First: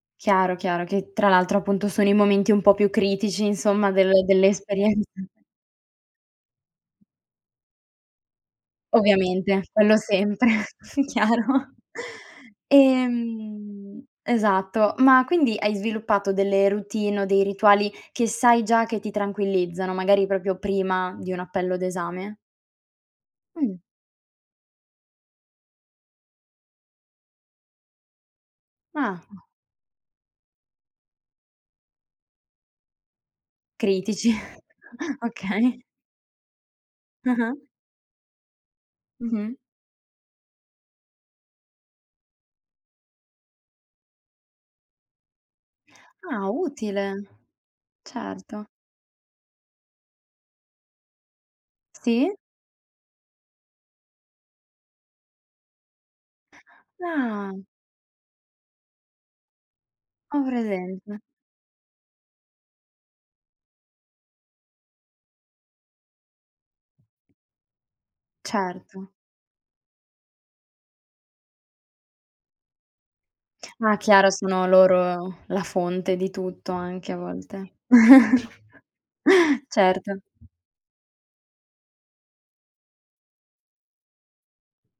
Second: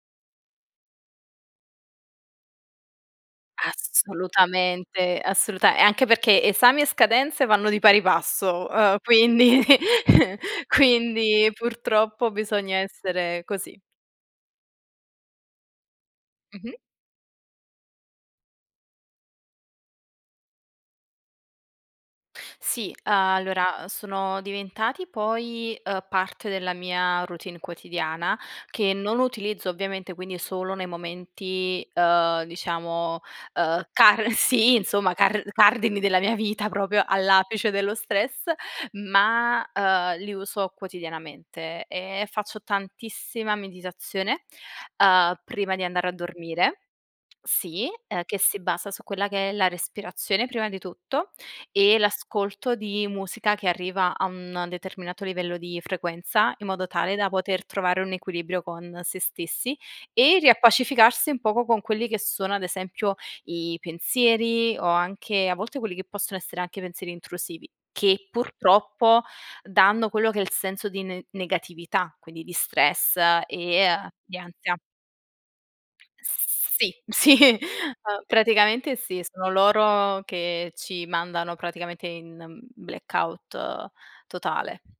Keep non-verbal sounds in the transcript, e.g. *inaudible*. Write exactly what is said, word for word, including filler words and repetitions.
Chiaro, chiaro, che tra l'altro appunto sono i momenti un po' più critici, insomma, del delle esperienze. Assolutamente, assoluta e anche perché, esami e scadenze vanno di pari passo, ehm, Ovviamente, quindi quello sempre, quindi, chiaro. purtroppo, bisogna essere così. Ehm, esatto, ma quindi hai sviluppato delle Mh-mh. routine o dei rituali, che sai già che ti tranquillizzano, magari propio prima, di un appello d'esame? Sì, Mh. allora, sono diventati poi, ehm, parte della mia routine quotidiana, che Ah. non utilizzo ovviamente, quindi solo nei momenti, ehm, diciamo, ehm, Critici, car sì insomma, car okay. cardini della mia vita, proprio, Ah-ah. all'apice dello stress, Mh-mh. ma, ehm, li uso quotidianamente, e faccio tantissima meditazione, ehm, prima di andare a Ah, dormire utile. sì, ehm, che si Certo. basa su quella che è la respirazione, prima di tutto, e Sì. l'ascolto di musica che arriva a un determinato livello di frequenza, in modo tale da Ah. poter trovare un equilibrio con sé stessi, e Ho presente. riappacificarsi un poco con quelli che sono, ad esempio, i pensieri o anche, a volte, quelli che possono essere anche pensieri intrusivi, che Certo. purtroppo, danno quello che è il senso di ne negatività, quindi di stress, e Ah, a chiara, di sono ansia. loro, la fonte di tutto Sì, anche a sì, volte. ao *chuckles* praticamente sì, sono Certo. loro che ci mandano praticamente in, mhmm, blackout totale.